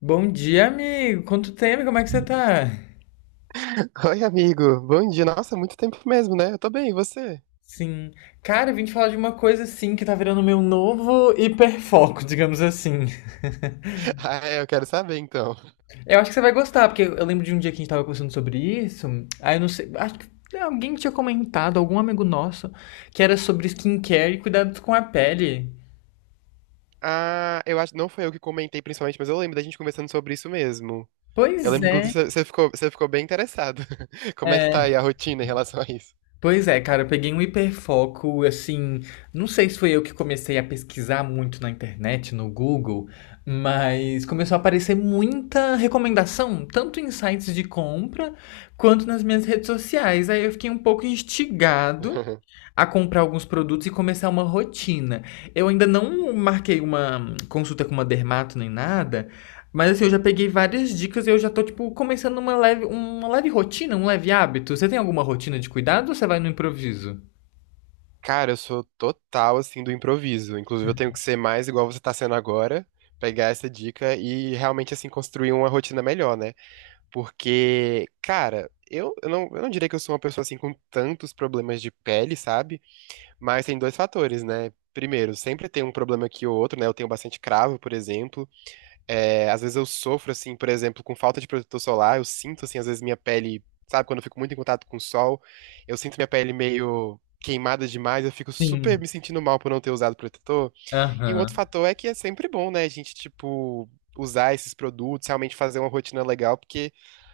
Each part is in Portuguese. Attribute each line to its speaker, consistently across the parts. Speaker 1: Bom dia, amigo. Quanto tempo? Como é que você tá?
Speaker 2: Oi, amigo. Bom dia. Nossa, muito tempo mesmo, né? Eu tô bem, e você?
Speaker 1: Sim. Cara, eu vim te falar de uma coisa assim que tá virando meu novo hiperfoco, digamos assim.
Speaker 2: Ah, é, eu quero saber então.
Speaker 1: Eu acho que você vai gostar, porque eu lembro de um dia que a gente tava conversando sobre isso. Aí eu não sei, acho que alguém tinha comentado, algum amigo nosso, que era sobre skincare e cuidados com a pele.
Speaker 2: Ah, eu acho, não foi eu que comentei principalmente, mas eu lembro da gente conversando sobre isso mesmo. Eu
Speaker 1: Pois
Speaker 2: lembro que
Speaker 1: é.
Speaker 2: inclusive você ficou bem interessado. Como é que tá
Speaker 1: É.
Speaker 2: aí a rotina em relação a isso?
Speaker 1: Pois é, cara, eu peguei um hiperfoco, assim, não sei se foi eu que comecei a pesquisar muito na internet, no Google, mas começou a aparecer muita recomendação, tanto em sites de compra quanto nas minhas redes sociais. Aí eu fiquei um pouco instigado a comprar alguns produtos e começar uma rotina. Eu ainda não marquei uma consulta com uma dermato nem nada, mas assim, eu já peguei várias dicas e eu já tô, tipo, começando uma leve rotina, um leve hábito. Você tem alguma rotina de cuidado ou você vai no improviso?
Speaker 2: Cara, eu sou total assim do improviso. Inclusive, eu tenho que ser mais igual você tá sendo agora, pegar essa dica e realmente assim construir uma rotina melhor, né? Porque, cara, eu não diria que eu sou uma pessoa assim com tantos problemas de pele, sabe? Mas tem dois fatores, né? Primeiro, sempre tem um problema aqui ou outro, né? Eu tenho bastante cravo, por exemplo. É, às vezes eu sofro, assim, por exemplo, com falta de protetor solar. Eu sinto, assim, às vezes minha pele, sabe, quando eu fico muito em contato com o sol, eu sinto minha pele meio queimada demais. Eu fico super
Speaker 1: Sim.
Speaker 2: me sentindo mal por não ter usado protetor. E um outro
Speaker 1: Aham.
Speaker 2: fator é que é sempre bom, né? A gente, tipo, usar esses produtos, realmente fazer uma rotina legal, porque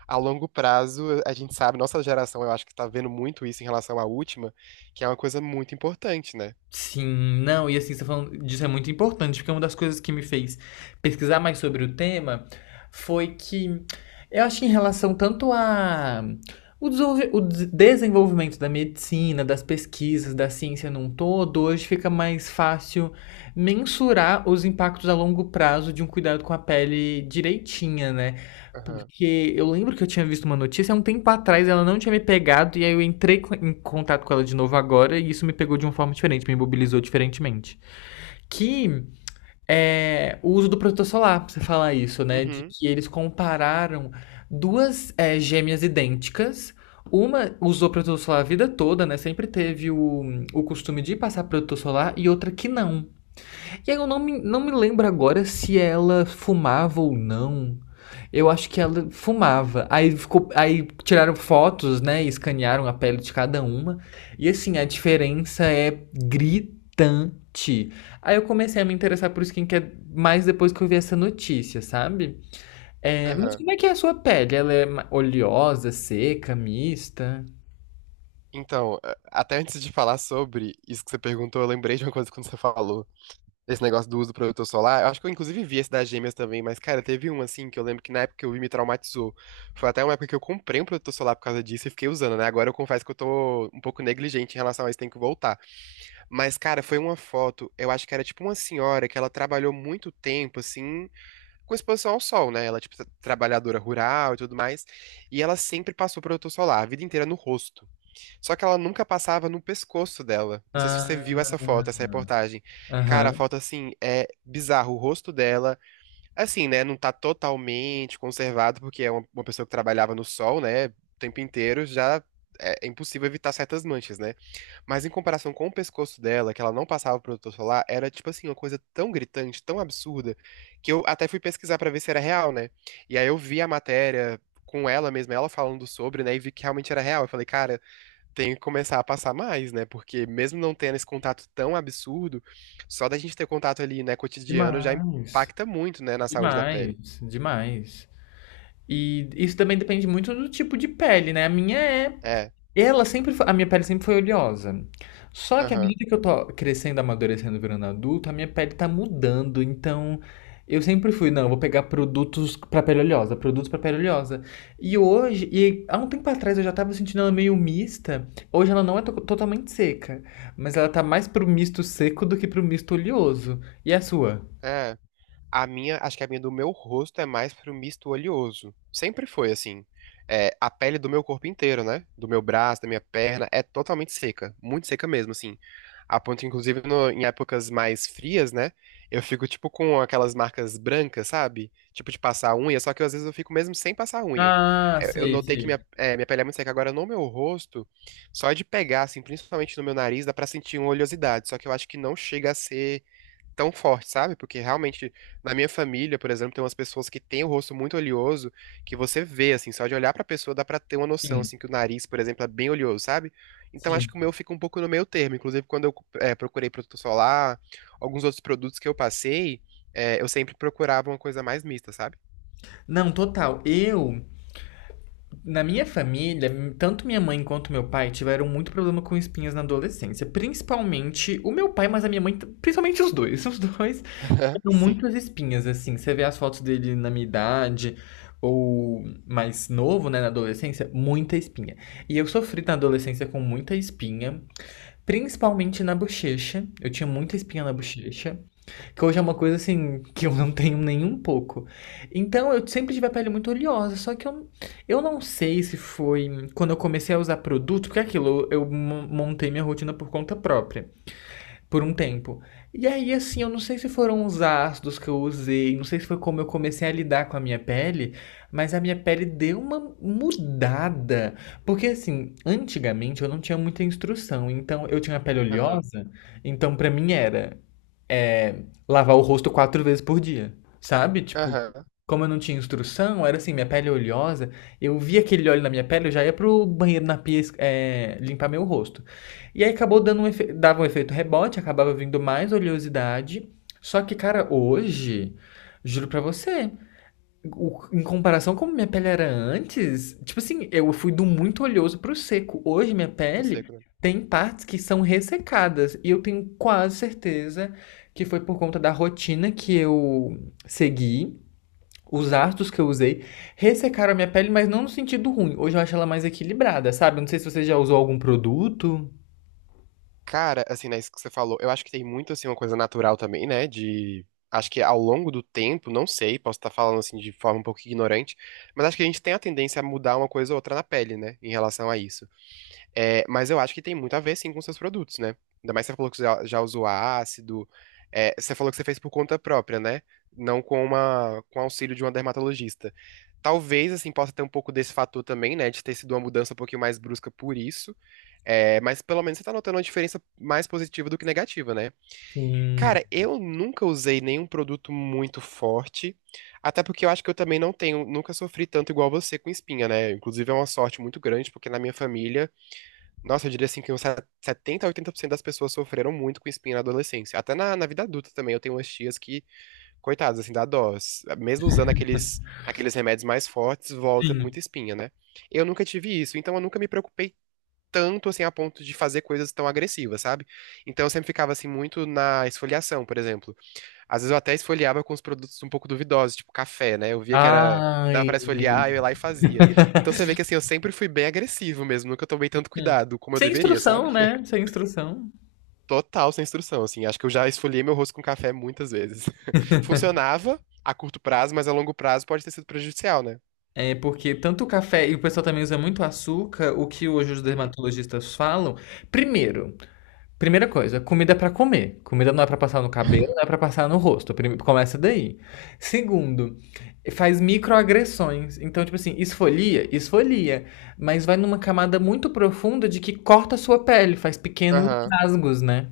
Speaker 2: a longo prazo, a gente sabe, nossa geração, eu acho que tá vendo muito isso em relação à última, que é uma coisa muito importante, né?
Speaker 1: Sim, não, e assim, você tá falando disso é muito importante, porque uma das coisas que me fez pesquisar mais sobre o tema foi que eu acho que em relação tanto a o, desenvolvimento da medicina, das pesquisas, da ciência num todo, hoje fica mais fácil mensurar os impactos a longo prazo de um cuidado com a pele direitinha, né?
Speaker 2: Aham.
Speaker 1: Porque eu lembro que eu tinha visto uma notícia há um tempo atrás, ela não tinha me pegado, e aí eu entrei em contato com ela de novo agora, e isso me pegou de uma forma diferente, me mobilizou diferentemente. Que é o uso do protetor solar, pra você falar isso, né? De
Speaker 2: Uhum.
Speaker 1: que eles compararam duas gêmeas idênticas. Uma usou protetor solar a vida toda, né? Sempre teve o costume de passar protetor solar, e outra que não. E aí eu não me lembro agora se ela fumava ou não. Eu acho que ela fumava. Aí ficou, aí tiraram fotos, né? Escanearam a pele de cada uma. E assim, a diferença é gritante. Aí eu comecei a me interessar por skincare mais depois que eu vi essa notícia, sabe? É, mas
Speaker 2: Aham.
Speaker 1: como é que é a sua pele? Ela é oleosa, seca, mista?
Speaker 2: Então, até antes de falar sobre isso que você perguntou, eu lembrei de uma coisa quando você falou. Esse negócio do uso do protetor solar. Eu acho que eu inclusive vi esse das gêmeas também, mas, cara, teve um assim que eu lembro que na época que eu vi me traumatizou. Foi até uma época que eu comprei um protetor solar por causa disso e fiquei usando, né? Agora eu confesso que eu tô um pouco negligente em relação a isso, tem que voltar. Mas, cara, foi uma foto, eu acho que era tipo uma senhora que ela trabalhou muito tempo, assim. Com exposição ao sol, né? Ela é, tipo, trabalhadora rural e tudo mais. E ela sempre passou protetor solar, a vida inteira no rosto. Só que ela nunca passava no pescoço dela. Não sei se você viu
Speaker 1: Ah,
Speaker 2: essa foto, essa reportagem. Cara, a
Speaker 1: aham.
Speaker 2: foto, assim, é bizarro. O rosto dela assim, né? Não tá totalmente conservado, porque é uma pessoa que trabalhava no sol, né? O tempo inteiro já é, é impossível evitar certas manchas, né? Mas em comparação com o pescoço dela, que ela não passava protetor solar, era tipo assim, uma coisa tão gritante, tão absurda, que eu até fui pesquisar pra ver se era real, né? E aí eu vi a matéria com ela mesma, ela falando sobre, né? E vi que realmente era real. Eu falei, cara, tem que começar a passar mais, né? Porque mesmo não tendo esse contato tão absurdo, só da gente ter contato ali, né, cotidiano já
Speaker 1: Demais.
Speaker 2: impacta muito, né, na saúde da pele.
Speaker 1: Demais, demais. E isso também depende muito do tipo de pele, né? A minha é.
Speaker 2: É,
Speaker 1: Ela sempre foi. A minha pele sempre foi oleosa. Só que à
Speaker 2: aham,
Speaker 1: medida que eu tô crescendo, amadurecendo, virando adulto, a minha pele tá mudando. Então, eu sempre fui, não, eu vou pegar produtos pra pele oleosa. E hoje, e há um tempo atrás eu já tava sentindo ela meio mista. Hoje ela não é totalmente seca, mas ela tá mais pro misto seco do que pro misto oleoso. E a sua?
Speaker 2: é. A minha, acho que a minha do meu rosto é mais pro misto oleoso. Sempre foi assim. É, a pele do meu corpo inteiro, né? Do meu braço, da minha perna, é totalmente seca. Muito seca mesmo, assim. A ponto, inclusive, em épocas mais frias, né? Eu fico, tipo, com aquelas marcas brancas, sabe? Tipo, de passar unha, só que às vezes eu fico mesmo sem passar unha.
Speaker 1: Ah,
Speaker 2: Eu
Speaker 1: sei,
Speaker 2: notei que minha,
Speaker 1: sei.
Speaker 2: é, minha pele é muito seca. Agora, no meu rosto, só de pegar, assim, principalmente no meu nariz, dá pra sentir uma oleosidade. Só que eu acho que não chega a ser tão forte, sabe? Porque realmente, na minha família, por exemplo, tem umas pessoas que têm o rosto muito oleoso, que você vê, assim, só de olhar pra pessoa dá pra ter uma noção,
Speaker 1: Sim,
Speaker 2: assim, que o nariz, por exemplo, é bem oleoso, sabe? Então acho
Speaker 1: sim.
Speaker 2: que o meu fica um pouco no meio termo. Inclusive, quando eu procurei protetor solar, alguns outros produtos que eu passei, eu sempre procurava uma coisa mais mista, sabe?
Speaker 1: Não, total. Eu. Na minha família, tanto minha mãe quanto meu pai tiveram muito problema com espinhas na adolescência. Principalmente o meu pai, mas a minha mãe, principalmente os dois. Os dois
Speaker 2: Aham,
Speaker 1: tiveram
Speaker 2: sim.
Speaker 1: muitas espinhas, assim. Você vê as fotos dele na minha idade, ou mais novo, né, na adolescência, muita espinha. E eu sofri na adolescência com muita espinha, principalmente na bochecha. Eu tinha muita espinha na
Speaker 2: Uhum.
Speaker 1: bochecha. Que hoje é uma coisa assim que eu não tenho nem um pouco. Então eu sempre tive a pele muito oleosa, eu não sei se foi quando eu comecei a usar produto, porque é aquilo, eu montei minha rotina por conta própria, por um tempo. E aí assim, eu não sei se foram os ácidos que eu usei, não sei se foi como eu comecei a lidar com a minha pele, mas a minha pele deu uma mudada. Porque assim, antigamente eu não tinha muita instrução, então eu tinha a pele
Speaker 2: Aham.
Speaker 1: oleosa, então pra mim era é, lavar o rosto 4 vezes por dia, sabe? Tipo,
Speaker 2: Aham.
Speaker 1: como eu não tinha instrução, era assim, minha pele é oleosa, eu via aquele óleo na minha pele, eu já ia pro banheiro na pia, limpar meu rosto. E aí acabou dando um dava um efeito rebote, acabava vindo mais oleosidade. Só que, cara, hoje, juro pra você em comparação como minha pele era antes, tipo assim, eu fui do muito oleoso pro seco. Hoje minha
Speaker 2: Pro
Speaker 1: pele
Speaker 2: seco, né?
Speaker 1: tem partes que são ressecadas e eu tenho quase certeza que foi por conta da rotina que eu segui, os ácidos que eu usei ressecaram a minha pele, mas não no sentido ruim. Hoje eu acho ela mais equilibrada, sabe? Não sei se você já usou algum produto.
Speaker 2: Cara, assim, né, isso que você falou, eu acho que tem muito, assim, uma coisa natural também, né, de... Acho que ao longo do tempo, não sei, posso estar falando, assim, de forma um pouco ignorante, mas acho que a gente tem a tendência a mudar uma coisa ou outra na pele, né, em relação a isso. É, mas eu acho que tem muito a ver, sim, com seus produtos, né? Ainda mais que você falou que já usou ácido, é, você falou que você fez por conta própria, né? Não com com auxílio de uma dermatologista. Talvez, assim, possa ter um pouco desse fator também, né, de ter sido uma mudança um pouquinho mais brusca por isso, é, mas pelo menos você tá notando uma diferença mais positiva do que negativa, né?
Speaker 1: Sim.
Speaker 2: Cara, eu nunca usei nenhum produto muito forte, até porque eu acho que eu também não tenho, nunca sofri tanto igual você com espinha, né? Inclusive é uma sorte muito grande, porque na minha família, nossa, eu diria assim que uns 70 a oitenta por cento das pessoas sofreram muito com espinha na adolescência. Até na vida adulta também, eu tenho umas tias que, coitadas, assim, dá dó. Mesmo usando aqueles remédios mais fortes, volta
Speaker 1: Sim.
Speaker 2: muita espinha, né? Eu nunca tive isso, então eu nunca me preocupei tanto assim a ponto de fazer coisas tão agressivas, sabe? Então eu sempre ficava assim muito na esfoliação, por exemplo. Às vezes eu até esfoliava com os produtos um pouco duvidosos, tipo café, né? Eu via que era que dava
Speaker 1: Ai.
Speaker 2: pra esfoliar, eu ia lá e fazia. Então você vê que assim eu sempre fui bem agressivo mesmo, nunca tomei tanto
Speaker 1: Hum.
Speaker 2: cuidado como eu
Speaker 1: Sem
Speaker 2: deveria,
Speaker 1: instrução,
Speaker 2: sabe?
Speaker 1: né? Sem instrução.
Speaker 2: Total sem instrução, assim. Acho que eu já esfoliei meu rosto com café muitas vezes. Funcionava a curto prazo, mas a longo prazo pode ter sido prejudicial, né?
Speaker 1: É porque tanto o café e o pessoal também usa muito açúcar, o que hoje os
Speaker 2: Uhum.
Speaker 1: dermatologistas falam. Primeiro, primeira coisa, comida é pra comer. Comida não é pra passar no cabelo, não é pra passar no rosto. Começa daí. Segundo, faz microagressões. Então, tipo assim, esfolia, esfolia, mas vai numa camada muito profunda de que corta a sua pele, faz pequenos
Speaker 2: Aham.
Speaker 1: rasgos, né?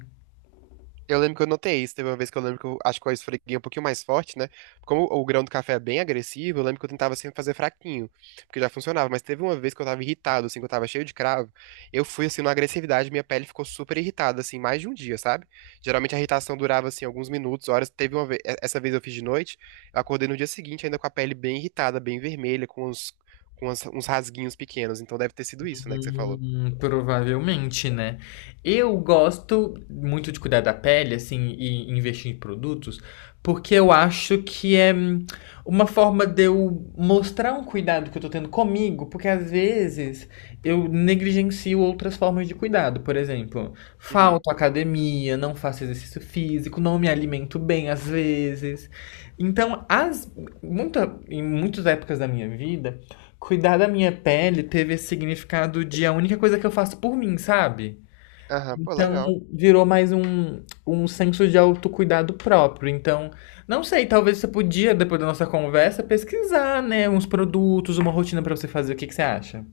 Speaker 2: Eu lembro que eu notei isso. Teve uma vez que eu lembro que eu acho que eu esfreguei um pouquinho mais forte, né? Como o grão do café é bem agressivo, eu lembro que eu tentava sempre fazer fraquinho, porque já funcionava. Mas teve uma vez que eu tava irritado, assim, que eu tava cheio de cravo. Eu fui, assim, numa agressividade, minha pele ficou super irritada, assim, mais de um dia, sabe? Geralmente a irritação durava, assim, alguns minutos, horas. Teve uma vez, essa vez eu fiz de noite, eu acordei no dia seguinte ainda com a pele bem irritada, bem vermelha, com uns, com uns rasguinhos pequenos. Então deve ter sido isso, né, que você falou.
Speaker 1: Provavelmente, né? Eu gosto muito de cuidar da pele, assim, e investir em produtos, porque eu acho que é uma forma de eu mostrar um cuidado que eu tô tendo comigo, porque às vezes eu negligencio outras formas de cuidado. Por exemplo,
Speaker 2: Uhum.
Speaker 1: falto à academia, não faço exercício físico, não me alimento bem às vezes. Então, em muitas épocas da minha vida, cuidar da minha pele teve esse significado de a única coisa que eu faço por mim, sabe?
Speaker 2: Aham, pô,
Speaker 1: Então
Speaker 2: legal.
Speaker 1: virou um senso de autocuidado próprio. Então, não sei, talvez você podia, depois da nossa conversa, pesquisar, né, uns produtos, uma rotina pra você fazer. O que que você acha?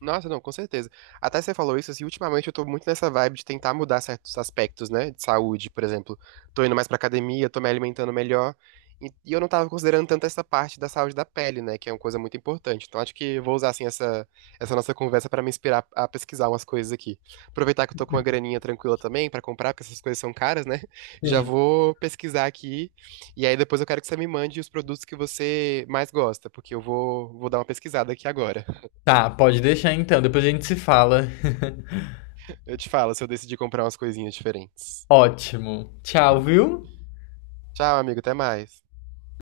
Speaker 2: Nossa, não, com certeza. Até você falou isso, assim, ultimamente eu tô muito nessa vibe de tentar mudar certos aspectos, né, de saúde, por exemplo. Tô indo mais pra academia, tô me alimentando melhor, e eu não tava considerando tanto essa parte da saúde da pele, né, que é uma coisa muito importante. Então acho que eu vou usar, assim, essa nossa conversa pra me inspirar a pesquisar umas coisas aqui. Aproveitar que eu tô com uma graninha tranquila também pra comprar, porque essas coisas são caras, né, já
Speaker 1: Sim.
Speaker 2: vou pesquisar aqui, e aí depois eu quero que você me mande os produtos que você mais gosta, porque vou dar uma pesquisada aqui agora.
Speaker 1: Tá, pode deixar então. Depois a gente se fala.
Speaker 2: Eu te falo se eu decidir comprar umas coisinhas diferentes.
Speaker 1: Ótimo. Tchau, viu?
Speaker 2: Tchau, amigo, até mais.